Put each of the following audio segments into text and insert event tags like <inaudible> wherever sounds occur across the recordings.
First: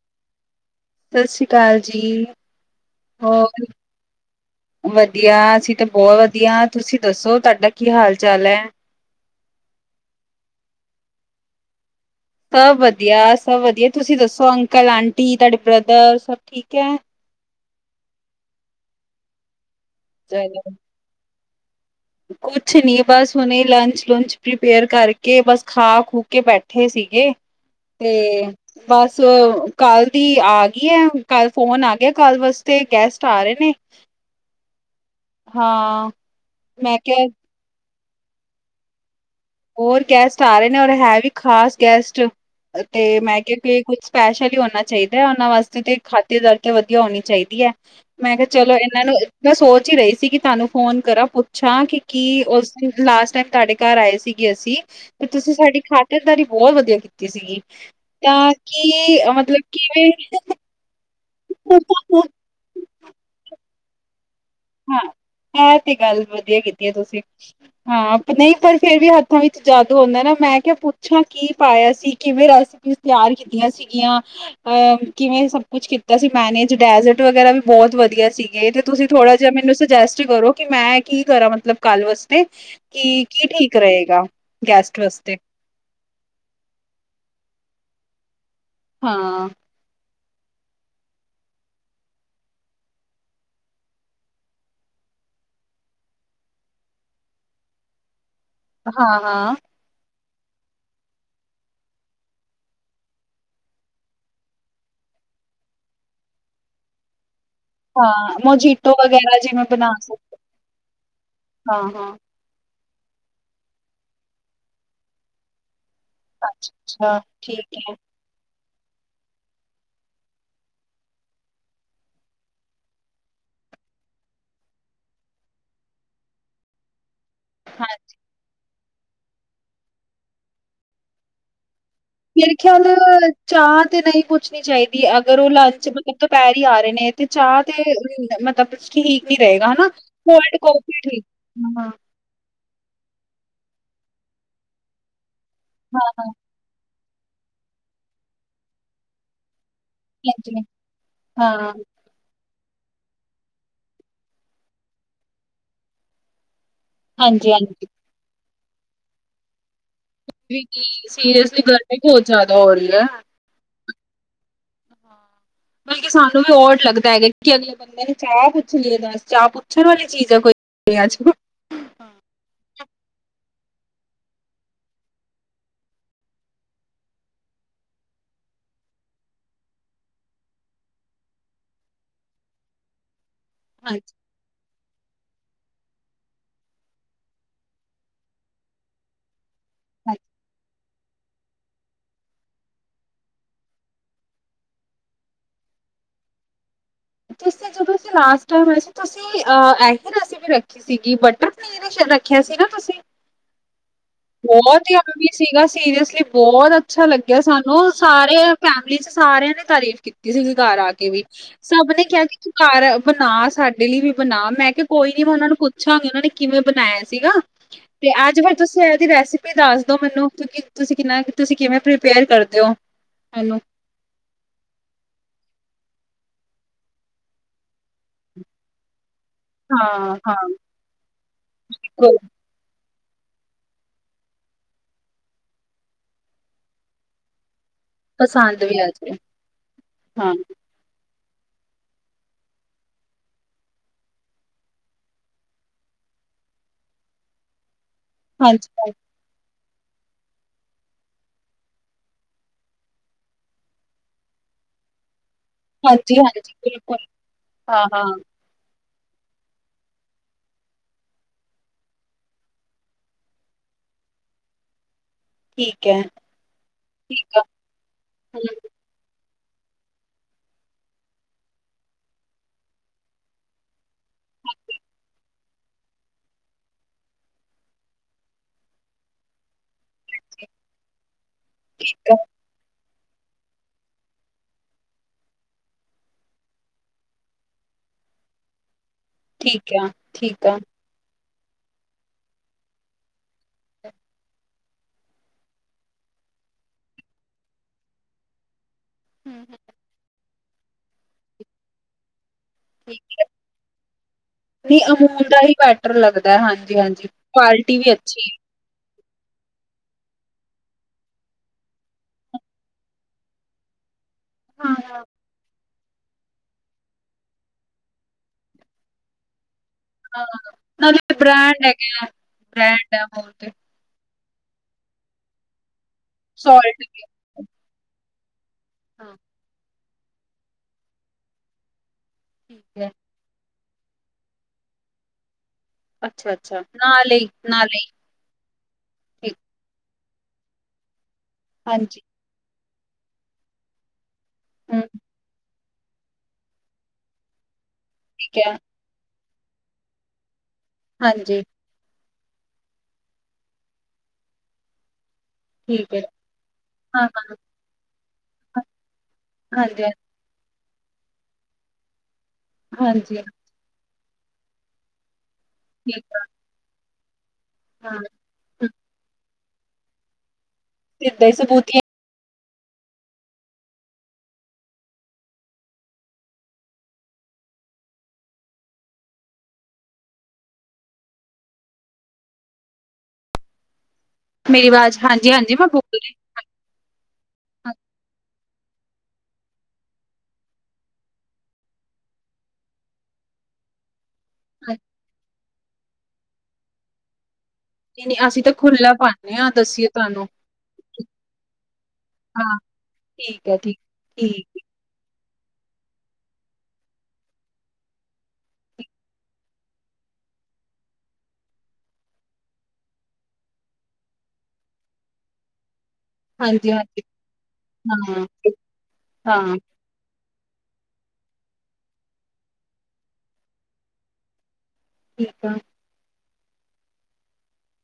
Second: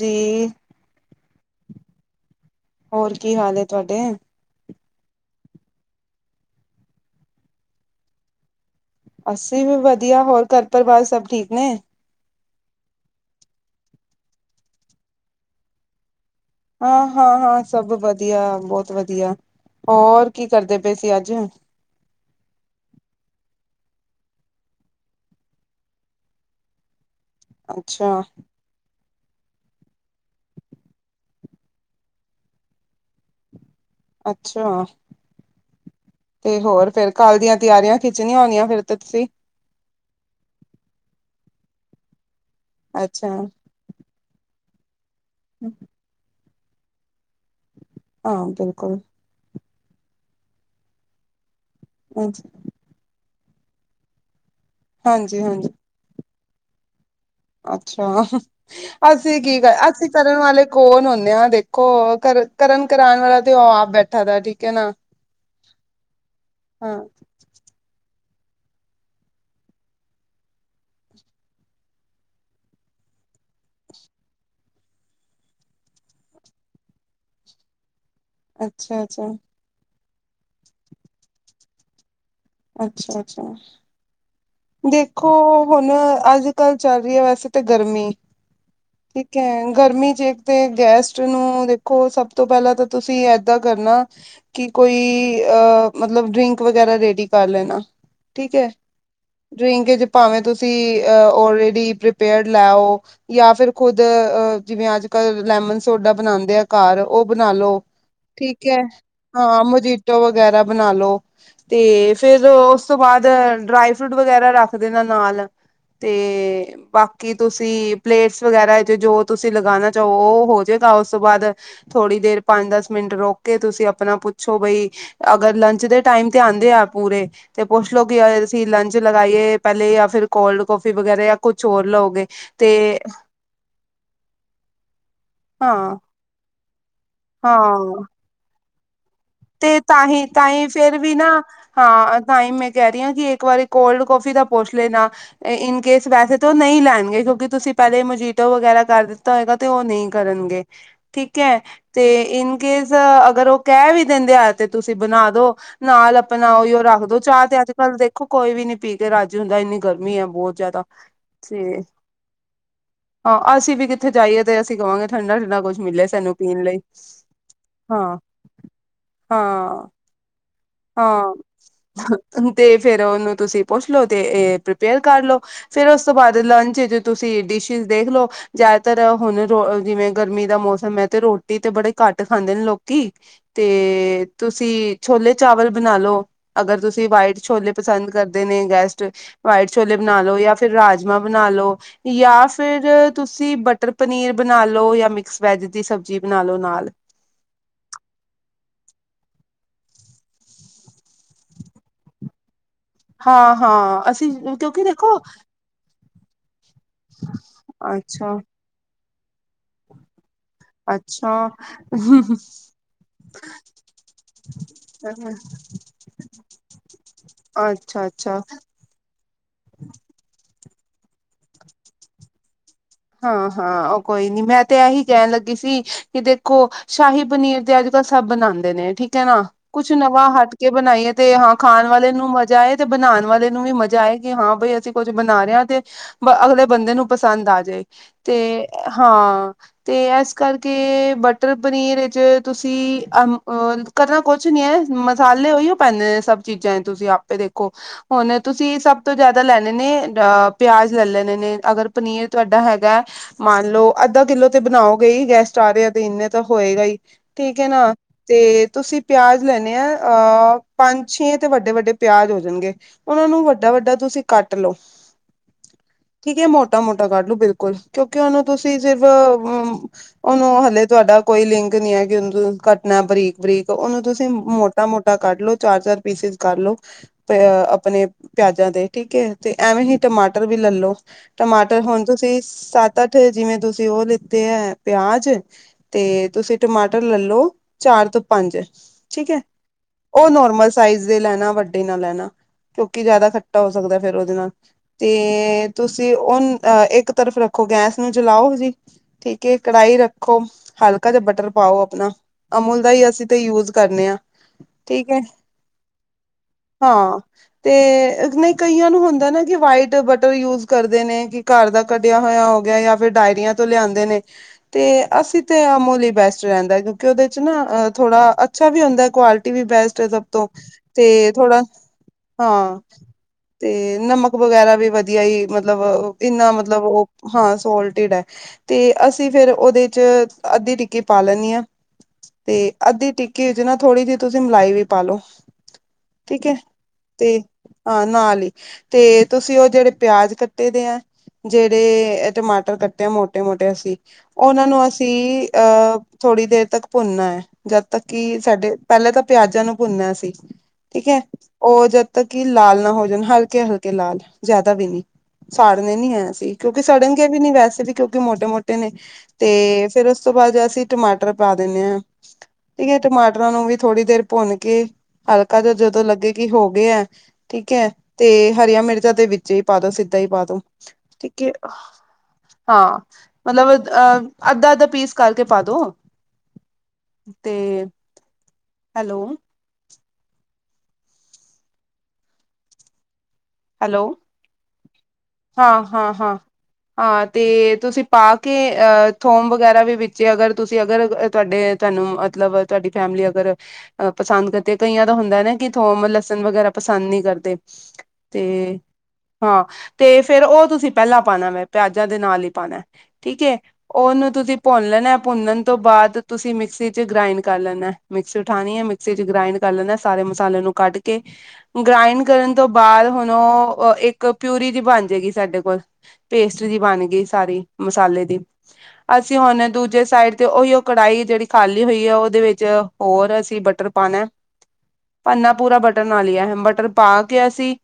ਜੀ। ਸਤਿ ਸ਼੍ਰੀ ਅਕਾਲ ਜੀ। ਹੋਰ ਕੀ ਹਾਲ ਏ ਤੁਹਾਡੇ? ਵਧੀਆ ਅਸੀਂ ਤਾਂ ਬਹੁਤ ਵਧੀਆ ਹਾਂ, ਤੁਸੀਂ ਦੱਸੋ ਤੁਹਾਡਾ ਕੀ ਹਾਲ ਚਾਲ ਹੈ? ਅੱਸੀ ਵੀ ਵਧੀਆ, ਹੋਰ ਘਰ ਪਰਿਵਾਰ ਸਭ ਠੀਕ ਨੇ? ਸਭ ਵਧੀਆ, ਸਭ ਵਧੀਆ, ਤੁਸੀਂ ਦੱਸੋ ਅੰਕਲ ਆਂਟੀ ਤੁਹਾਡੇ ਬ੍ਰਦਰ ਸਭ ਠੀਕ ਹੈ? ਹਾਂ-ਹਾਂ-ਹਾਂ ਸਭ ਵਧੀਆ, ਬਹੁਤ ਵਧੀਆ। ਹੋਰ ਕੀ ਚਲੋ ਕਰਦੇ ਪਏ ਸੀ ਅੱਜ? ਕੁਛ ਨੀ ਬਸ ਹੁਣੇ ਲੰਚ ਲੁੰਚ ਪ੍ਰੀਪੇਅਰ ਕਰਕੇ, ਬਸ ਖਾ ਖੂ ਕੇ ਬੈਠੇ ਸੀਗੇ। ਅੱਛਾ ਤੇ ਬਸ ਸਲੋ ਕੱਲ ਦੀ ਆ ਗਈ ਹੈ, ਕੱਲ ਫੋਨ ਆ ਗਿਆ ਕੱਲ ਵਾਸਤੇ, ਗੈਸਟ ਆ ਰਹੇ ਨੇ? ਅੱਛਾ। ਹਾਂ। ਤੇ ਹੋਰ ਮੈਂ ਫਿਰ ਕਿਹਾ ਕੱਲ ਦੀਆਂ ਤਿਆਰੀਆਂ ਖਿੱਚਣੀਆਂ ਹੋਣੀਆਂ ਫਿਰ ਤੇ ਤੁਸੀਂ। ਹੋਰ ਗੈਸਟ ਆ ਰਹੇ ਨੇ, ਔਰ ਹੈ ਵੀ ਖ਼ਾਸ ਗੈਸਟ, ਤੇ ਅੱਛਾ ਮੈਂ ਕਿਹਾ ਕੇ ਕੁਛ ਸਪੈਸ਼ਲ ਹੀ ਹੋਣਾ ਚਾਹੀਦਾ ਹੈ ਉਹਨਾਂ ਵਾਸਤੇ ਤੇ, ਖਾਤਿਰਦਾਰੀ ਤੇ ਵਧੀਆ ਹੋਣੀ ਚਾਹੀਦੀ ਹੈ। ਮੈਂ ਹਾਂ ਕਿਹਾ ਚਲੋ ਬਿਲਕੁਲ ਇਹਨਾਂ ਨੂੰ, ਮੈਂ ਸੋਚ ਹੀ ਰਹੀ ਸੀ ਕਿ ਤੁਹਾਨੂੰ ਫੋਨ ਕਰਾਂ ਪੁੱ ਛਾ ਕਿ ਕੀ ਉਸ ਲਾਸਟ ਟਾਈਮ ਤੁਹਾਡੇ ਘਰ ਆਏ ਸੀਗੇ ਅਸੀਂ, ਤੇ ਹਾਂਜੀ ਤੁਸੀਂ ਹਾਂਜੀ ਸਾਡੀ ਖਾਤੇਦਾਰੀ ਬਹੁਤ ਵਧੀਆ ਸੀਗੀ ਅੱਛਾ, ਤਾਂ ਕੀ ਅਸੀਂ ਕੀ ਮਤਲਬ ਕਰ, ਅਸੀਂ ਕਿਵੇਂ ਕਰਨ ਵਾਲੇ ਕੌਣ ਹੁੰ ਦੇਖੋ ਕਰ ਕਰਨ ਕਰਾਉਣ ਵਾਲਾ, ਤੇ ਉਹ ਆਪ ਬੈਠਾ ਦਾ ਠੀਕ ਹੈ ਨਾ ਹਾਂ, ਇਹ ਤੇ ਗੱਲ ਵਧੀਆ ਕੀਤੀ ਹੈ ਹਾਂ ਤੁਸੀਂ ਹਾਂ। ਨਹੀਂ, ਪਰ ਫੇਰ ਵੀ ਹੱਥਾਂ ਵਿੱਚ ਜਾਦੂ ਹੁੰਦਾ ਨਾ, ਮੈਂ ਕਿਹਾ ਪੁੱਛਾਂ ਕੀ ਪਾਇਆ ਸੀ ਕਿਵੇਂ ਰਸਿਆ ਕੀਤੀਆਂ ਸੀਗੀਆਂ, ਅਹ ਕਿਵੇਂ ਸਭ ਕੁਛ ਕੀਤਾ ਸੀ, ਮੈਨੇਜ ਡੈਜ਼ਰਟ ਵਗੈਰਾ ਵੀ ਬਹੁਤ ਵਧੀਆ ਵਧੀਆ ਸੀਗੇ, ਤੇ ਅੱਛਾ ਤੁਸੀਂ ਅੱਛਾ ਥੋੜਾ ਜਿਹਾ ਮੈਨੂੰ ਸੁਜੈਸਟ ਕਰੋ ਕਿ ਮੈਂ ਕੀ ਕਰਾਂ ਮਤਲਬ ਕੱਲ ਵਾਸਤੇ, ਅੱਛਾ ਕਿ ਕੀ ਅੱਛਾ ਠੀਕ ਰਹੇਗਾ? ਗੈਸਟ ਦੇਖੋ ਵਾਸਤੇ ਹੁਣ ਅੱਜ ਕੱਲ੍ਹ ਚੱਲ ਰਹੀ ਹੈ ਵੈਸੇ ਤਾਂ ਗਰਮੀ। ਠੀਕ ਹਾਂ ਹੈ ਗਰਮੀ ਚੇ ਤੇ ਗੈਸਟ ਨੂੰ ਦੇਖੋ ਸਭ ਤੋਂ ਪਹਿਲਾਂ ਤਾਂ ਤੁਸੀਂ ਏਦਾਂ ਕਰਨਾ ਕਿ ਕੋਈ ਅ ਮਤਲਬ ਡਰਿੰਕ ਵਗੈਰਾ ਰੇਡੀ ਕਰ ਲੈਣਾ, ਠੀਕ ਹੈ। ਹਾਂ ਹਾਂ ਡਰਿੰਕ ਚ ਭਾਵੇਂ ਤੁਸੀਂ ਔਲਰੈਡੀ ਪ੍ਰੀਪੇਅਰਡ ਲੈਓ, ਜਾਂ ਫਿਰ ਖੁਦ ਅ ਜਿਵੇਂ ਅੱਜ ਕਲ ਲੈਮਨ ਸੋਡਾ ਬਣਾਉਂਦੇ ਆ ਘਰ, ਉਹ ਬਣਾ ਲੋ। ਹਾਂ ਠੀਕ ਹੈ ਮੋਜੀਟੋ ਵਗੈਰਾ ਜਿਵੇਂ ਹਾਂ ਬਣਾ ਸਕ ਮਜੀਟੋ ਵਗੈਰਾ ਬਣਾ ਲੋ। ਹਾਂ ਹਾਂ ਤੇ ਫੇਰ ਉਸ ਤੋਂ ਬਾਅਦ ਡਰਾਈ ਫਰੂਟ ਵਗੈਰਾ ਰੱਖ ਦੇਨਾ ਨਾਲ। ਅੱਛਾ ਤੇ ਅੱਛਾ ਬਾਕੀ ਠੀਕ ਹੈ ਤੁਸੀਂ ਪਲੇਟਸ ਵਗੈਰਾ ਤੇ ਜੋ ਤੁਸੀਂ ਲਗਾਉਣਾ ਚਾਹੋ ਉਹ ਹੋਜਏਗਾ, ਉਸ ਤੋਂ ਬਾਅਦ ਥੋੜ੍ਹੀ ਦੇਰ ਪੰਜ, ਦਸ ਮਿੰਟ ਰੁਕ ਕੇ ਤੁਸੀਂ ਆਪਣਾ ਪੁੱਛੋ ਬਈ, ਅਗਰ ਲੰਚ ਦੇ ਟਾਈਮ ਤੇ ਆਉਂਦੇ ਆ ਪੂਰੇ ਤੇ ਹਾਂ ਪੁੱਛ ਲੋੋ ਕਿ ਅਸੀਂ ਲੰਚ ਲਗਾਈਏ ਪਹਿਲੇ ਜਾਂ ਫਿਰ ਕੋਲਡ ਕਫੀ ਵਗੈਰਾ ਜਾਂ ਕੁਛ ਹੋਰ ਲਓਗੇ ਮੇਰੇ ਤੇ ਖਿਆਲ ਚਾਹ ਤੇ ਨਹੀਂ ਪੁੱਛਣੀ ਚਾਹੀਦੀ, ਅਗਰ ਉਹ ਹਾਂ ਲੰਚ ਮਤਲਬ ਦੁਪਹਿਰ ਵੀ ਆ ਰਹੇ ਨੇ, ਤੇ ਚਾਹ ਹਾਂ ਤੇ ਮਤਲਬ ਠੀਕ ਨੀ ਰਹੇਗਾ ਤੇ ਹਨਾ ਕੋਲਡ ਤਾਂਹੀ-ਤਾਂਹੀ ਫੇਰ ਕੌਫੀ ਵੀ ਠੀਕ ਨਾ, ਹਾਂ ਤਾਂਹੀ ਮੈਂ ਕਹਿ ਰਹੀ ਹਾਂ ਕਿ ਇੱਕ ਵਾਰੀ ਕੋਲਡ ਕੋਫੀ ਦਾ ਪੁੱਛ ਲੈਣਾ, ਏ ਇਨਕੇਸ ਹਾਂ ਵੈਸੇ ਤੋਂ ਉਹ ਨਹੀਂ ਲੈਣਗੇ। ਕਿਉਂਕਿ ਤੁਸੀਂ ਪਹਿਲੇ ਮੋਜੀਟੋ ਵਗੈਰਾ ਕਰ ਦਿੱਤਾ ਹੋਏਗਾ। ਤੇ ਉਹ ਨਹੀਂ ਹਾਂਜੀ ਕਰਨਗੇ, ਠੀਕ ਹੈ, ਹਾਂ ਤੇ ਇਨ ਕੇਸ ਅਗਰ ਉਹ ਕਹਿ ਵੀ ਦਿੰਦੇ ਆ ਤੇ ਤੁਸੀਂ ਬਣਾ ਦੋ, ਨਾਲ ਆਪਣਾ ਉਹੀਓ ਰੱਖ ਦੋ, ਚਾਹ ਹਾਂਜੀ ਤੇ ਅੱਜ ਹਾਂਜੀ ਕੱਲ ਦੇਖੋ ਕੋਈ ਵੀ ਨੀ ਪੀ ਕੇ ਰਾਜੀ ਹੁੰਦਾ ਇੰਨੀ ਗਰਮੀ ਹੈ ਬਹੁਤ ਜ਼ਿਆਦਾ, ਕਿਉਂਕਿ ਸੀਰੀਅਸਲੀ ਤੇ ਗਰਮੀ ਬਹੁਤ ਜ਼ਿਆਦਾ ਹੋ ਰਹੀ ਹੈ। ਹਾਂ ਅਸੀਂ ਵੀ ਕਿ ਉੱਥੇ ਜਾਈਏ ਤੇ ਅਸੀਂ ਕਵਾਂਗੇ ਹਾਂ, ਠੰਡਾ-ਠੰਡਾ ਕੁਛ ਮਿਲੇ ਬਲਕਿ ਸਾਨੂੰ ਵੀ ਪੀਣ ਲਈ। ਔਡ ਲੱਗਦਾ ਹੈਗਾ ਕਿ ਅਗਲੇ ਬੰਦੇ ਨੇ ਹਾਂ। ਚਾਹ ਪੁੱਛ ਲਈਏ ਦੱਸ ਚਾਹ ਪੁੱਛਣ ਹਾਂ, ਵਾਲੀ ਚੀਜ਼ ਹੈ ਕੋਈ ਅੱਜ ਹਾਂਜੀ ਹਾਂ ਤੇ ਫਿਰ ਉਹਨੂੰ ਤੁਸੀਂ ਪੁੱਛ ਲੋ ਤੇ ਇਹ ਪ੍ਰੀਪੇਅਰ ਕਰ ਲੋ, ਫੇਰ ਉਸ ਤੋਂ ਬਾਅਦ ਲੰਚ ਚ ਤੁਸੀਂ ਡਿਸ਼ਿਸ਼ ਦੇਖ ਲਓ, ਜਾਂ ਜਿਆਦਾਤਰ ਹੁਣ ਰ ਜਿਵੇਂ ਗਰਮੀ ਦਾ ਮੌਸਮ ਹੈ, ਤੇ ਰੋਟੀ ਤੇ ਬੜੇ ਘੱਟ ਖਾਂਦੇ ਨੇ ਲੋਕੀ। ਹਾਂਜੀ ਤੇ ਤੁਸੀਂ ਛੋਲੇ ਚਾਵਲ ਬਣਾ ਲੋ ਅਗਰ ਤੁਸੀਂ ਵਾਈਟ ਛੋਲੇ ਪਸੰਦ ਕਰਦੇ ਨੇ ਗੈਸਟ ਵਾਈਟ ਛੋਲੇ ਬਣਾ ਲੋ ਜਾਂ ਫਿਰ ਰਾਜਮਾਂ ਬਣਾ ਲੋ ਜਾਂ ਫਿਰ ਤੁਸੀਂ ਬਟਰ ਪਨੀਰ ਬਣਾ ਲਓ ਜਾਂ ਮਿਕਸ ਵੈਜ ਦੀ ਸਬਜ਼ੀ ਬਣਾ ਲੋ ਨਾਲ ਤੁਸੀਂ ਜਦੋਂ ਅਸੀਂ ਲਾਸਟ ਟਾਈਮ ਆਏ ਸੀ ਤੁਸੀਂ ਅ ਇਹ ਰੈਸਿਪੀ ਰੱਖੀ ਸੀਗੀ ਬਟਰ ਪਨੀਰ ਸ਼ੈਦ ਰੱਖਿਆ ਸੀਗਾ ਹਾਂ ਹਾਂ ਅਸ ਬਹੁਤ ਈ <unintelligible> ਸੀਗਾ ਸੀ ਸੀਰੀਅਸਲੀ ਬਹੁਤ ਅੱਛਾ ਲੱਗਿਆ ਸਾਨੂੰ ਸਾਰੇ ਅੱਛਾ ਫੈਮਿਲੀ ਚ ਸਾਰਿਆਂ ਨੇ ਤਾਰੀਫ਼ ਕੀਤੀ। ਕਿਸੀ ਦਿਨ ਘਰ ਆ ਕੇ ਵੀ ਸਭ ਨੇ ਅੱਛਾ ਕਿਹਾ ਕਿ ਤੂੰ ਘਰ ਬਣਾ ਸਾਡੇ ਲਈ ਵੀ ਬਣਾ ਮੈਂ ਕਿਹਾ ਕੋਈ ਨੀ। ਉਹਨਾਂ ਨੂੰ ਪੁੱਛਾਂਗੀ ਉਹਨਾਂ ਨੇ ਕਿਵੇਂ ਬਣਾਇਆ ਸੀਗਾ ਅੱਛਾ ਤੇ ਅੱਛਾ ਅੱਜ ਫਿਰ ਤੁਸੀਂ ਇਹ ਰੈਸਿਪੀ ਦੱਸ ਦੋ ਮੈਨੂੰ ਕਿਉਂਕਿ ਤੁਸੀਂ ਕਿੰਨਾ ਤੁਸੀਂ ਕਿਵੇਂ ਪ੍ਰਪੇਅਰ ਕਰਦੇ ਓ ਹਾਂ, ਹਾਂ ਉਹ ਕੋਈ ਨੀ ਮੈਂ ਤੇ ਐਹੀ ਕਹਿਣ ਲੱਗੀ ਸੀ। ਕਿ ਦੇਖੋ ਸ਼ਾਹੀ ਪਨੀਰ ਤੇ ਅੱਜ ਕੱਲ੍ਹ ਸਭ ਬਣਾਦੇ ਨੇ ਠੀਕ ਕ ਐ ਨਾ ਕੁਛ ਹਾਂ, ਨਵਾਂ ਹਾਂ ਹਟ ਕੇ ਬਣਾਈਏ ਤੇ ਹਾਂ ਖਾਣ ਵਾਲੇ ਬਿਲਕੁਲ ਨੂੰ ਮਜ਼ਾ ਆਏ ਤੇ ਬਣਾਉਣ ਵਾਲੇ ਨੂੰ ਵੀ ਮਜ਼ਾ ਆਏ ਕਿ ਹਾਂ ਬਈ ਅਸੀਂ ਕੁੱਝ ਬਣਾ ਰਹੇ ਹਾਂ ਤੇ ਬ ਅਗਲੇ ਬੰਦੇ ਨੂੰ ਪਸੰਦ ਆ ਜਾਏ। ਪਸੰਦ ਤੇ ਵੀ ਆ ਜੇ ਹਾਂ ਤੇ ਇਸ ਹਾਂ, ਕਰਕੇ ਬ ਟਰ ਪਨੀਰ ਵਿੱਚ ਤੁਸੀਂ ਅਮ ਅ ਕਰਨਾ ਕੁਛ ਨਈ ਐ ਮਸਾਲੇ ਉਹੀਓ ਪੈਂਦੇ ਨੇ ਸਭ ਚੀਜ਼ਾਂ ਤੁਸੀਂ ਆਪੇ ਦੇਖੋ ਹੁਣ ਹਾਂਜੀ, ਤੁਸੀਂ ਹਾਂਜੀ, ਸਭ ਤੋਂ ਜ਼ਿਆਦਾ ਲੈਣੇ ਨੇ ਅ ਪਿਆਜ ਲੈ ਲੈਣੇ ਨੇ, ਅਗਰ ਪਨੀਰ ਤੁਹਾਡਾ ਹੈ ਗਾ, ਮੰਨ ਲਓ ਅੱਧਾ ਕਿੱਲੋ ਤੇ ਬਣਾਓਗੇ ਹੀ? ਗੈਸ ਚਾਰ ਹੈ ਤੇ ਹਾਂਜੀ, ਇੰਨੇ ਤਾਂ ਹਾਂਜੀ ਹੋਏਗਾ ਬਿਲਕੁਲ ਹੀ, ਠੀਕ ਹੈ ਹਾਂ, ਨਾ, ਹਾਂ ਤੇ ਤੁਸੀਂ ਪਿਆਜ ਲੈਣੇ ਆ ਅਹ ਪੰਜ, ਛੇ ਤੇ ਵੱਡੇ-ਵੱਡੇ ਪਿਆਜ ਹੋ ਜਾਣਗੇ, ਉਹਨਾਂ ਨੂੰ ਵੱਡਾ-ਵੱਡਾ ਤੁ ਤੁਸੀਂ ਕੱਟ ਲੋ, ਠੀਕ ਐ, ਠੀਕ ਹੈ, ਮੋਟਾ-ਮੋਟਾ ਕੱਟ ਲੋ ਠੀਕ ਆ, ਬਿਲ ਕਿਉਂਕਿ ਹੂੰ, ਉਹਨੂੰ ਤੁਸੀਂ ਸਿਰਫ <unintelligible> ਉਹਨੂੰ ਹਲੇ ਤੁਹਾਡਾ ਕੋਈ ਲਿੰਕ ਨਈ ਐ ਕਿ ਉਹਨੂੰ ਕੱਟਣਾ ਬਰੀਕ ਬਰੀਕ ਉਹਨੂੰ ਤੁਸੀ ਮੋ ਮੋਟਾ ਮੋਟਾ ਕੱਟ ਲੋ ਚਾਰ ਚਾਰ ਪੀਸਿਸ ਕਰਲੋ ਤ ਆਪਣੇ ਪਿਆਜਾਂ ਦੇ ਠੀਕ ਐ ਤੇ ਐਵੇਂ ਹੀ ਟਮਾਟਰ ਵੀ ਲੈਲੋ ਟਮਾਟਰ ਹੁਣ ਠੀਕ ਆ, ਤੁਸੀਂ ਸੱਤ ਅੱਠ ਜਿਵੇਂ ਤੁਸੀਂ ਉਹ ਲਿੱਤੇ ਐ ਪਿਆਜ ਤੇ ਤੁਸੀਂ ਟਮਾਟਰ ਲੈਲੋ ਚਾਰ ਤੋਂ ਪੰਜ ਠੀਕ ਹੈ ਆ, ਉਹ ਠੀਕ ਆ। ਨੋਰਮਲ ਸਾਈਜ਼ ਦੇ ਲੈਣਾ ਵੱਡੇ ਨਾਲ ਲੈਣਾ। ਕਿਉਂਕਿ ਜਿਆਦਾ ਖੱਟਾ ਹੋ ਸਕਦਾ ਫੇਰ ਉਹਦੇ ਨਾਲ ਤੇ ਤੁਸੀਂ ਉਹ ਅਹ ਇੱਕ ਤਰਫ ਰੱਖ ਰੱਖੋ ਗੈਸ ਨੂੰ ਜਲਾਓ ਜੀ ਹੂੰ, ਠੀਕ ਐ ਹੂੰ। ਕੜਾਹੀ ਰੱਖੋ ਹਲਕਾ ਜੇਆ ਬਟਰ ਪਾਓ ਆਪਣਾ ਅਮੁਲ ਦਾ ਠੀਕ ਈ ਹੈ। ਅਸੀਂ ਤੇ ਯੂਜ ਕਰਨੇ ਆ। ਨਹੀਂ ਠੀਕ ਐ, ਅਮੂਲ ਦਾ ਹੀ ਬੈਟਰ ਲੱਗਦਾ ਹਾਂਜੀ-ਹਾਂਜੀ ਹਾਂ ਤੇ ਕੁਆਲਿਟੀ ਵੀ ਅੱਛੀ ਨਈ ਕਈਆਂ ਨੂੰ ਹੁੰ ਏਦਾ ਨਾ ਕਿ ਵਾਈਟ ਬਟਰ ਯੂਜ ਕਰਦੇ ਨੇ ਕਿ ਘਰ ਦਾ ਕੱਢਿਆ ਖੋਇਆ ਹੋ ਗਿਆ ਜਾਂ ਫਿਰ ਡਾਇਰੀਆਂ ਤੋਂ ਲਿਆਂਦੇ ਨੇ ਹੈ। ਤੇ ਹਾਂ-ਹਾਂ। ਅਸੀਂ ਤੇ ਲੀ ਬੈਸਟ ਰਹਿੰਦਾ ਕਿਉਂਕਿ ਉਹਦੇ ਚ ਨਾ ਥੋੜਾ ਅੱਛਾ ਵੀ ਹੁੰਦਾ ਕੁਆਲਿਟੀ ਵੀ ਬੈਸਟ ਹੈ ਸਭ ਹਾਂ ਤੋਂ ਹਾਂ ਤੇ ਨਾਲੇ ਥੋੜਾ, ਬ੍ਰੈਂਡ ਹੈਗੇ ਹਾਂ ਬ੍ਰੈਂਡ ਹੈ ਅਮੂਲ ਤੇ ਨਮਕ ਵਗੈਰਾ ਵੀ ਵਧੀਆ ਈ ਮਤਲਬ ਇੰਨਾ ਸੋਲਟ ਮਤਲਬ ਵੀ ਉਹ ਹੈ। ਹਾ ਸੋਲਟਿਡ ਐ। ਤੇ ਹਾਂ ਅਸੀਂ ਫੇਰ ਉਹਦੇ ਚ ਅੱਧੀ ਟਿੱਕੀ ਪਾ ਲੈਨੀ ਆ ਠੀਕ ਤੇ ਹੈ ਅੱਧੀ ਟਿੱਕੀ ਵਿੱਚ ਨਾ ਥੋੜ੍ਹੀ ਜਿਹੀ ਤੁਸੀਂ ਮਲਾਈ ਵੀ ਪਾਲੋ। ਠੀਕ ਐ ਅੱਛਾ-ਅੱਛਾ ਨਾਲ ਹੀ ਤੇ ਨਾਲ ਹੀ ਅ ਨਾਲ ਈ, ਤੇ ਠੀਕ ਤੁਸੀਂ ਓ ਜਿਹੜੇ ਪਿਆਜ ਕੱਟੇ ਦੇ ਆ ਹਾਂਜੀ ਤੇ ਟਮਾਟਰ ਕੱਟੇ ਆ ਮੋਟੇ ਮੋਟੇ ਅਸੀਂ, ਉਹਨਾਂ ਨੂੰ ਹੂੰ ਅਸੀਂ- ਅਹ ਥੋੜ੍ਹੀ ਦੇਰ ਤੱਕ ਭੁੰਨਨਾ ਐ ਜਦ ਤੱਕ ਠੀਕ ਕਿ ਹੈ ਸਾਡੇ ਪਹਿਲੇ ਤਾਂ- ਪਿਆਜਾਂ ਨੂੰ ਭੁੰਨਨਾ ਐ ਅਸੀਂ ਠੀਕ ਐ ਹਾਂਜੀ ਓ ਜਦ- ਤਾਂ ਕੀ ਲਾਲ ਨਾ ਹੋ ਜਾਣ ਹਲਕੇ-ਹਲਕੇ ਲਾਲ ਜਿਆਦਾ ਵੀ ਨੀ, ਠੀਕ ਸਾੜਨੇ ਹੈ ਨੀ ਐ ਅਸੀ। ਕਿ ਸੜਨਗੇ ਹਾਂ-ਹਾਂ ਵੀ ਨੀ ਵੈਸੇ ਵੀ ਕਿਉਂਕਿ ਮੋਟੇ-ਮੋਟੇ ਨੇ ਹਾਂਜੀ ਤੇ ਫਿਰ ਉਸ ਤੋਂ ਬਾਅਦ- ਜੈਸੇ ਈ ਟਮਾਟਰ ਪਾ ਦਿੰਨੇ ਆ ਠੀਕ ਐ ਹਾਂਜੀ ਟਮਾਟਰਾਂ ਨੂੰ ਵੀ ਥੋੜ੍ਹੀ ਦੇਰ ਭੁੰਨ ਕੇ- ਹਲਕਾ ਜੇਆ ਜਦੋਂ ਠੀਕ ਆ ਲੱਗੇ ਕਿ ਹੋ ਗਏ ਐ ਠੀਕ ਐ ਹਾਂ ਤੇ ਹਰੀਆਂ ਮਿਰਚਾਂ ਦੇ ਵਿੱਚ- ਜੇ ਪਾ ਦੋ ਸਿੱਧਾ ਹੀ ਪਾ ਦੋ। ਸਿੱਧਾ ਹ- ਕਿ ਹ- ਹਾਂ। ਮਤਲਬ ਅਹ ਅੱਧਾ ਅੱਧਾ ਪੀਸ ਕਰਕੇ ਪਾ ਦੋ ਤੇ- ਹੈਲੋ। ਹੈਲੋ। ਮੇਰੀ ਆਵਾਜ਼ ਹਾਂਜੀ-ਹਾਂਜੀ ਮੈਂ ਹਾਂ ਬੋਲ ਹਾਂ ਰਹੀ ਹਾਂ ਹਾਂ ਹਾਂ ਤੇ ਤੁਸੀਂ ਪਾਕ- ਕਿ ਅਹ ਥੋਮ ਵਗੈਰਾ ਵੀ ਵਿੱਚ ਅਗਰ ਤੁਸੀਂ ਅਗਰ ਤੁਹਾਡੇ ਤੁਹਾਨੂੰ ਮਤਲਬ ਤੁਹਾਡੀ ਫੈਮਿਲੀ ਅਗਰ- ਅ ਪਸੰਦ ਕਰਦੇ ਕਈਆਂ ਦਾ ਹੁੰਦਾ ਨਾ ਕਿ ਥੋਮ ਲਸਣ ਵਗੈਰਾ ਪਸੰਦ ਨੀ ਕਰਦੇ- ਨਹੀਂ-ਨਹੀਂ ਅਸੀਂ ਤਾਂ ਤੇ ਖੁੱਲਾ ਪਾਨੇ ਹਾਂ ਦੱਸੀਏ ਤੇ ਤੁਹਾਨੂੰ ਫੇਰ ਉਹ ਤੁਸੀਂ ਪਹਿਲਾਂ ਪਾਣਾ ਵੈਂ ਪਿਆਜਾਂ ਦੇ ਨਾਲ ਹੀ ਹਾਂ ਪਾਣਾ। ਠੀਕ ਏ ਉਹਨੂੰ ਤੁਸੀਂ ਭੁੰਨ ਲੈਣਾ- ਭੁੰਨਣ ਤੋਂ ਬਾਅਦ ਤੁਸੀਂ ਮਿਕਸੀ ਚ ਗ੍ਰਾਇੰਡ ਕਰ ਲੈਣਾ ਮਿਕਸੀ ਉਠਾਣੀ ਹੈ ਮਿਕਸੀ ਚ ਗ੍ਰਾਇੰਡ ਕਰ ਲੈਣਾ ਸਾਰੇ- ਮਸਾਲੇ ਨੂੰ ਕੱਢ ਕੇ ਗ੍ਰਾਇੰਡ ਕਰਨ ਤੋਂ ਬਾਅਦ ਹੁਣ- ਉਹ ਇੱਕ ਪਿਊਰੀ ਦੀ ਬਣ ਜਾਏਗੀ ਸਾਡੇ ਕੋਲ- ਪੇਸਟ ਦੀ ਹਾਂਜੀ-ਹਾਂਜੀ ਬਣ ਗਈ ਸਾਰੀ ਮਸਾਲੇ ਹਾਂ ਦੀ ਅਸੀਂ ਹਾਂ ਹੁਣ ਦੂਜੇ ਸਾਈਡ- ਤੇ ਉਹੀ ਉਹ ਕੜਾਹੀ ਜਿਹੜੀ ਖਾਲੀ ਹੋਈ ਐ ਉਹਦੇ ਵਿੱਚ ਹੋਰ ਅਸੀਂ ਬਟਰ ਪਾਣਾ- ਠੀਕ ਆ। ਬੰਨਾ ਪੂਰਾ ਬਟਰ ਨਾਲ ਹੀ ਐ। ਬਟਰ ਪਾ ਕੇ ਅਸੀਂ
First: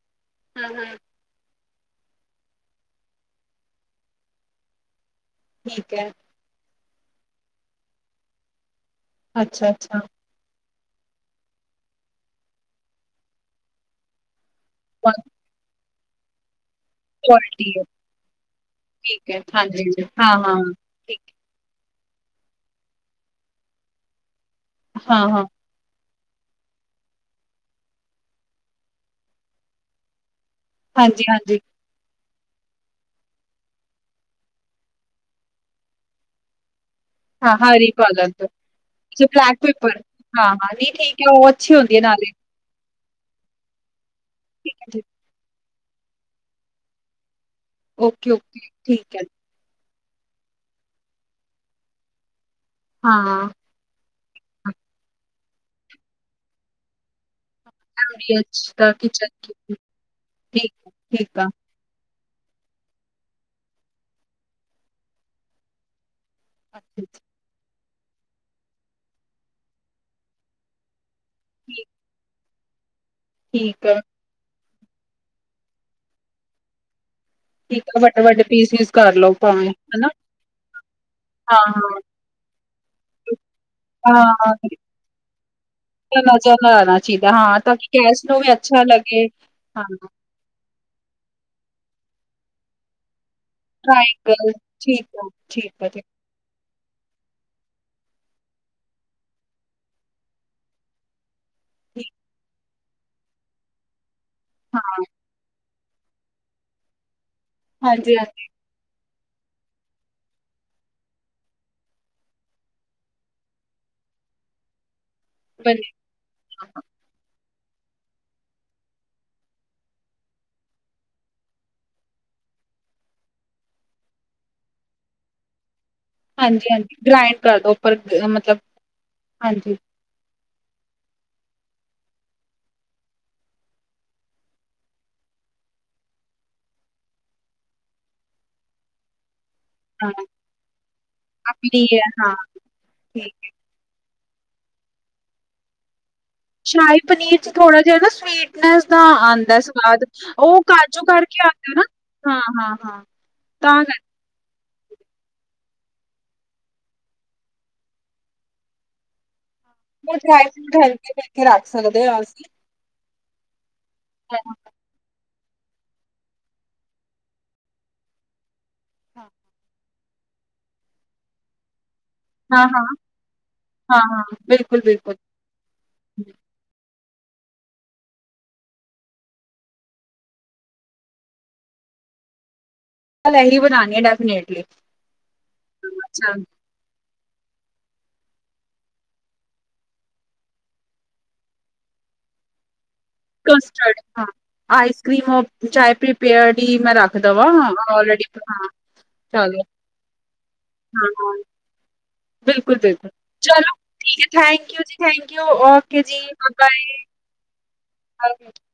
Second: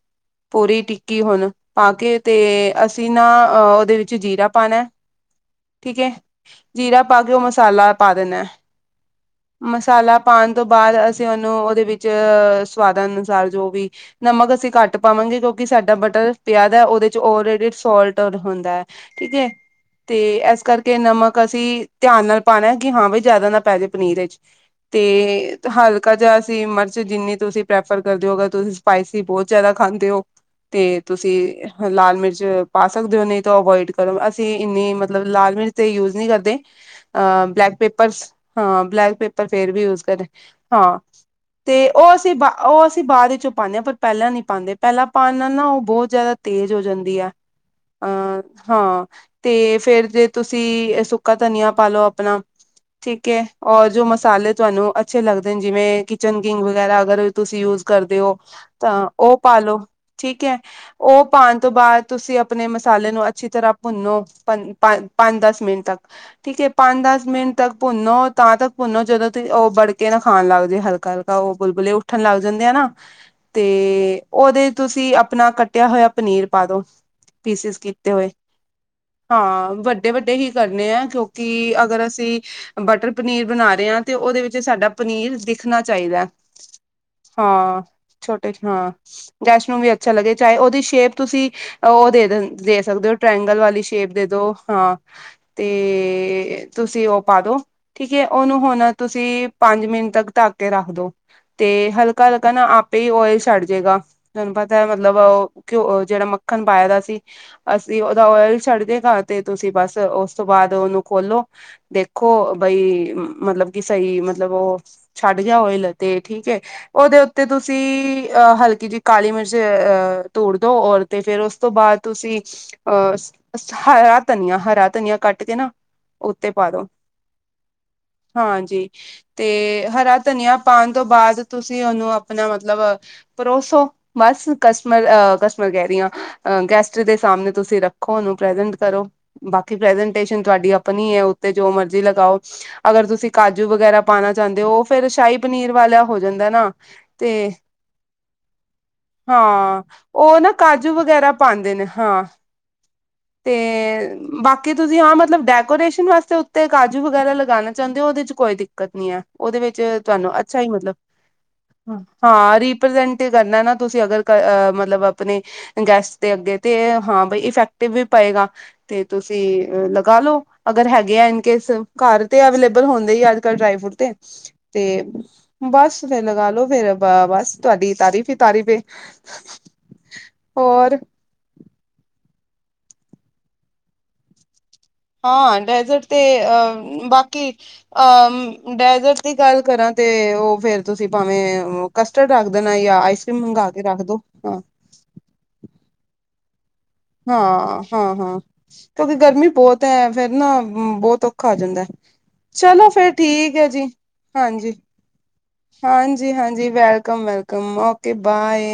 ਹਾਂ ਪੂਰੀ ਹਾਂ। ਟਿੱਕੀ ਹੁਣ- ਪਾ ਕੇ ਤੇ ਅਸੀਂ ਨਾ ਅਹ ਉਹਦੇ ਵਿੱਚ ਜੀਰਾ ਪਾਣਾ- ਠੀਕ ਐ ਜੀਰਾ ਪਾ ਕੇ ਓ ਮਸਾਲਾ ਪਾ ਦੇਣਾ ਐ ਅੱਛਾ-ਅੱਛਾ ਮਸਾਲਾ ਪਾਣ- ਤੋਂ ਬਾਅਦ ਅਸੀਂ ਉਹਨੂੰ ਉਹਦੇ ਵਿੱਚ ਅ ਸਵਾਦਾਂ ਅਨੁਸਾਰ ਜੋ ਵੀ ਨਮਕ ਅਸੀਂ- ਘੱਟ ਪਾਵਾਂਗੇ ਕਿਉਂਕਿ ਸਾਡਾ ਬਟਰ ਪਿਆਜ਼- ਉਹਦੇ ਚ ਕੁਆਲਿਟੀ ਔਲਰੇਡੀਡੀ ਹੈ ਸੋਲਟ ਹੁੰਦਾ ਹੈ। ਠੀਕ ਹੈ ਹਾਂਜੀ ਤੇ ਹਾਂ-ਹਾਂ ਇਸ ਕਰਕੇ ਠੀਕ ਨਮਕ ਅਸੀਂ ਧਿਆਨ ਨਾਲ ਪਾਉਣਾ ਕਿ ਹਾਂ ਬਈ ਜਿਆਦਾ ਨਾ ਪੈ ਜੇ ਪਨੀਰ ਵਿੱਚ ਤੇ ਹਾਂ-ਹਾਂ ਹਲ- ਹਲਕਾ ਜਾਂ ਅਸੀ ਮਿਰਚ ਜਿੰਨੀ ਤੁਸੀਂ ਪ੍ਰੈਫਰ ਕਰਦੇ ਹੋ ਅਗਰ ਤੁਸੀਂ ਸਪਾਈਸੀ ਬਹੁਤ ਜ਼ਿਆਦਾ ਖਾਂਦੇ ਓ ਤੇ ਹਾਂਜੀ-ਹਾਂਜੀ ਤੁਸੀਂ ਲਾਲ ਮਿਰਚ ਪਾ ਸਕਦੇ ਹੋ ਨਹੀਂ ਤਾਂ ਅਵੋਇਡ ਕਰੋ। ਅਸੀਂ ਇੰਨੀ- ਮਤਲਬ ਲਾਲ ਮਿਰਚ ਤੇ ਯੂਜ ਨੀ ਕਰਦੇ। ਹਾਂ ਹਾਂਜੀ ਹਾਂਜੀ ਹਾਂ ਬਲੈਕ ਹਰੀ ਪੇਪਰਸ ਪਾਲਕ ਹਾਂ ਬਲੈਕ ਅੱਛਾ ਪੇਪਰ ਫੇਰ ਵੀ ਯੂਜ ਕਰੇ ਹਾਂ-ਹਾਂ ਨਹੀਂ ਹਾਂ। ਠੀਕ ਹੈ ਉਹ ਅੱਛੀ ਤੇ ਹੁੰਦੀ ਹੈ ਉਹ- ਨਾਲੇ ਅਸੀਂ ਬਸ ਉਸ- ਅਸੀਂ ਬਾਅਦ ਵਿੱਚੋਂ ਪਾਨੇ ਹਾਂ ਪਰ ਪਹਿਲਾਂ ਨੀ ਪਾਦੇ ਠੀਕ ਹੈ ਪਹਿਲਾਂ ਪਾਣ ਨਾਲ ਨਾ ਉਹ ਬਹੁਤ ਜਿਆਦਾ ਤੇਜ਼ ਹੋ ਜਾਂਦੀ ਐ। ਅਹ ਓਕੇ-ਓਕੇ ਹਾਂ ਠੀਕ ਹੈ ਤੇ ਫੇਰ ਜੇ ਤੁਸੀਂ ਸੁੱਕਾ ਧਨੀਆ ਪਾ ਲਓ ਆਪਣਾ- ਠੀਕ ਹਾਂ ਔਰ ਜੋ ਮਸਾਲੇ ਤੁਹਾਨੂੰ ਅੱਛੇ ਲੱਗਦੇ ਨੇ ਜਿਵੇਂ ਕਿਚਨ ਕਿੰਗ ਵਗੈਰਾ ਅਗਰ- ਤੁਸੀਂ ਯੂਜ ਕਰਦੇ ਹੋ ਐਮਡੀਐਚ ਦਾ ਤਾਂ ਕਿਚਨ ਉਹ ਪਾ ਲਓ, ਠੀਕ ਠੀਕ ਐ ਉਹ ਠੀਕ ਆ ਠੀਕ ਆ ਪਾਣ ਤੋਂ ਬਾਅਦ- ਤੁਸੀਂ ਆਪਣੇ ਮਸਾਲੇ ਨੂੰ ਅੱਛੀ ਤਰ੍ਹਾਂ ਭੁੰਨੋ ਪੰਦ-ਪੰਜ ਦਸ ਮਿੰਟ ਤੱਕ ਠੀਕ ਐ ਅੱਛਾ ਪੰਜ ਦਸ ਮਿੰਟ ਤੱਕ ਭੁੰਨੋ ਤਾਂ ਤੱਕ ਭੁੰਨੋ ਜਦੋਂ ਤੁਸੀਂ ਉਹ ਬੜ ਕੇ ਨਾ ਖਾਣ ਲੱਗਜੇ ਹਲਕਾ ਹਲਕਾ। ਉਹ ਬੁਲਬੁਲੇ ਉੱਠਣ ਲੱਗ ਜਾਂਦੇ ਆ ਨਾ ਤੇ ਅੱਛਾ, ਉਹਦੇ- ਤੁਸੀਂ ਆਪਣਾ ਕੱਟਿਆ ਹੋਇਆ ਪਨੀਰ ਪਾਦੋ। ਪੀਸਿਸ ਠੀਕ ਆ ਕੀਤੇ ਹੋਏ। ਵੱਡੇ-ਵੱਡੇ ਪੀਸ-ਪੀਸ ਕਰ ਲਓ ਭਾਵੇਂ ਹਾਂ- ਹਨਾ ਵੱਡੇ ਵੱਡੇ ਹੀ ਕਰਨੇ ਆ ਕਿਉਂਕਿ ਅਗਰ ਹਾਂ-ਹਾਂ ਅਸੀਂ ਬਟਰ ਪਨੀਰ ਬਣਾ ਰਹੇ ਹਾਂ ਤੇ ਉਹਦੇ ਵਿੱਚ ਸਾ- ਤੁਹਾਡਾ ਪਨੀਰ ਦਿਖਣਾ ਹਾਂ ਚਾਹੀਦਾ, ਨਜ਼ਰ ਨਾ ਆਣਾ ਚਾਹੀਦਾ ਤਾਂ ਹਾਂ, ਕਿ ਗੈਸ ਨੂੰ ਵੀ ਛੋਟੇ ਅੱਛਾ ਹਾਂ ਲੱਗੇ ਜੈਸ਼ਨੋ- ਵੀ ਹਾਂ ਅੱਛਾ ਲੱਗੇ ਚਾਹੇ ਉਹਦੀ ਸ਼ੇਪ ਤੁਸੀਂ ਉਹ ਦੇ ਸਕਦੇ ਹੋ ਟਰਾਏਂਗਲ ਵਾਲੀ ਸ਼ੇਪ ਦੇ ਟਰਾਈਐਂਗਲ ਦੋ ਹਾਂ। ਠੀਕ ਆ, ਠੀਕ ਆ ਜੀ, ਤੇ ਤੁਸੀਂ ਉਹ ਪਾ ਦੋ ਠੀਕ ਐ, ਉਹਨੂੰ ਹੁਣ ਤੁਸੀਂ ਪੰਜ ਮਿੰਟ ਤੱਕ ਢੱਕ ਕੇ ਰੱਖ ਦੋ ਤੇ ਠੀਕ ਹਲਕਾ ਹਲਕਾ ਨਾ ਆਪ- ਪੀ ਓਇਲ ਛੱਡ ਜੇਗਾ ਤੁਹਾਨੂੰ ਹਾਂ, ਪਤਾ ਮਤਲਬ ਓ ਘਿਓ ਜੇੜਾ ਮੱਖਣ ਪਾਇਆ ਦਾ ਸੀ ਅਸੀਂ ਓਦਾ ਹਾਂਜੀ-ਹਾਂਜੀ ਓਇਲ ਛੱਡਦੇਗਾ। ਤੇ ਤੁਸੀਂ ਬਸ ਉਸ ਤੋਂ ਬਾਅਦ ਓਨੂੰ ਖੋਲੋ ਦੇਖੋ ਬਈ ਮਤਲਬ ਕੀ ਸਈ ਮਤਲਬ ਓ ਛੱਡ ਗਿਆ ਬਣੇ ਓਇਲ ਤੇ ਠੀਕ ਐ ਓਦੇ ਤੇ ਤੁਸੀਂ ਅਹ ਹਲਕੀ ਜੀ ਕਾਲੀ ਮਿਰਚ ਅਹ ਤੋੜ ਦੋ ਔਰ ਤੇ ਫੇਰ ਓਸ ਤੋਂ ਬਾਦ ਤੁਸੀਂ ਅਹ ਹਰਾ ਧਨੀਆ ਹਰਾ ਧਨੀਆ ਕੱਟ ਕੇ ਨਾ ਉੱਤੇ ਪਾ ਦੋ ਹਾਂਜੀ-ਹਾਂਜੀ ਗ੍ਰਾਇੰਡ ਕਰ ਦੋ ਉੱਪਰ ਗ ਮਤਲਬ ਹਾਂਜੀ। ਤੇ ਹਾਂਜੀ, ਹਰਾ ਧਨੀਆ ਪਾਣ ਤੋਂ ਬਾਦ ਤੁਸੀਂ ਓਨੂੰ ਆਪਣਾ ਮਤਲਬ ਪਰੋਸੋ ਬਸ ਕਸਟਮਰ ਅ ਕਸਟਮਰ ਕੈ ਰੀ ਆ ਗੈਸਟ ਦੇ ਸਾਮਣੇ ਤੁਸੀਂ ਰੱਖੋ ਓਨੂੰ ਪ੍ਰੇਜੇਂਟ ਕਰੋ। ਬਾਕੀ ਹਾਂ ਪ੍ਰੈਜਟੇਸ਼ਨ ਤੁਹਾਡੀ ਆਪਣੀ ਐ ਉੱਤੇ ਜੋ ਆਪਣੀ ਐ ਮਰਜੀ ਹਾਂ, ਲਗਾਓ ਅਗਰ ਤੁਸੀਂ ਠੀਕ। ਕਾਜੂ ਵਗੈਰਾ ਪਾਣਾ ਚਾਂਦੇ ਓ ਓ ਫੇਰ ਸ਼ਾਹੀ ਪਨੀਰ ਵਾਲਾ ਹੋ ਜਾਂਦਾ ਨਾ ਸ਼ਾਹੀ ਪਨੀਰ 'ਚ ਤੇ ਥੋੜਾ ਜਿਹਾ ਨਾ ਸਵੀਟਨੈਸ ਦਾ ਆਂਦਾ ਹਾਂ ਸਵਾਦ, ਓ ਨਾ ਉਹ ਕਾਜੂ ਵਗ ਗੈਰਾ ਕਰਕੇ ਪਾਂਦੇ ਆਂਦਾ ਨਾ। ਨੇ ਹਾਂ ਹਾਂ, ਹਾਂ ਤੇ ਤਾਂ ਕਰਕੇ। ਬਾਕੀ ਤੁਸੀਂ ਹਾਂ ਮਤਲਬ ਡੈਕੋਰੇਸ਼ਨ ਵਾਸਤੇ ਉੱਤੇ ਕਾਜੂ ਵਗੈਰਾ ਲਗਾਣਾ ਚਾਂਦੇ ਓ ਓਦੇ ਚ ਕੋਈ ਦਿੱਕਤ ਨੀ ਐ ਓਦੇ ਵਿੱਚ ਉਹ ਤੁਹਾਨੂੰ ਡਰਾਈ ਅੱਛਾ ਈ ਫਰੂਟ ਮਤਲਬ ਹਲਕੇ ਕਰਕੇ ਰੱਖ ਸਕਦੇ ਆ ਅਸੀਂ। ਹਾਂ ਰੀਪ੍ਰਜੈਂਟ ਕਰਨਾ ਨਾ ਤੁਸੀਂ ਅਗਰ ਕ ਅ ਮਤਲਬ ਆਪਣੇ ਗੈਸਟ ਦੇ ਅੱਗੇ ਤੇ ਹਾਂ ਬਈ ਇਫੈਕਟਿਵ ਵੀ ਪਏਗਾ ਤੇ ਤੁਸੀਂ ਲ <unintelligible> ਲੌ ਅਗਰ ਹੈਗੇ ਆ ਇਨ ਕੇਸ ਘਰ ਤੇ ਹਾਂ-ਹਾਂ, ਅਵੇਲੇਬਲ ਹੁੰਦੇ ਈ ਆ ਅੱਜ ਕੱਲ ਤੇ ਡਰਾਈ ਫਰੂਟ ਤੇ ਹਾਂ-ਹਾਂ, ਤੇ ਬਿਲਕੁਲ-ਬਿਲਕੁਲ। ਬਸ ਫਿਰ ਲਗਾਲੋ ਫੇਰ ਬ ਬਸ ਤੁਹਾਡੀ ਤਾਰੀਫ਼ ਈ ਤਾਰੀਫ਼ ਏ ਹੋਰ ਕੱਲ ਏਹੀ ਬਣਾਣੀ ਐ ਡੈਫੀਨੇਟਲੀ। ਹਾਂ ਡੈਜ਼ਰਟ ਤੇ ਅੱਛਾ। ਅਹ ਬਾ ਕੀ ਅਹ ਡੈਜ਼ਰਟ ਦੀ ਗੱਲ ਕਰਾਂ ਤੇ ਓ ਫੇਰ ਤੁਸੀਂ ਭਾਵੇਂ ਕਸਟਡ ਰੱਖ ਦੇਣਾ ਯਾ ਆਈ ਕਸਟਡ ਹਾਂ ਆਈਸ ਕਰ੍ਰੀਮ ਅ ਚਾਏ ਪ੍ਰੀਪੇਅਰਡ ਹੀ ਮੈਂ ਰੱਖ ਦੇਵਾਂ ਆਲਰੇਡੀ ਹਾਂ-ਹਾਂ-ਹਾਂ ਹਾਂ ਕਿਉਂਕਿ ਗਰਮੀ ਚਲੋ ਬੋਤ ਐ ਫੇਰ ਨਾ ਹਾਂ ਬਹੁਤ ਹਾਂ ਔਖਾ ਜਾਂਦਾ ਐ। ਬਿਲਕੁਲ ਚਲੋ ਫਿਰ ਬਿਲਕੁਲ ਠੀਕ ਐ ਚਲੋ ਜੀ ਠੀਕ ਹੈ ਥੈਂਕ ਯੂ ਜੀ ਥੈਂਕ ਯੂ ਓਕੇ ਜੀ ।ਹਾਂਜੀ-ਹਾਂਜੀ-ਹਾਂਜੀ bye welcome welcome okay bye.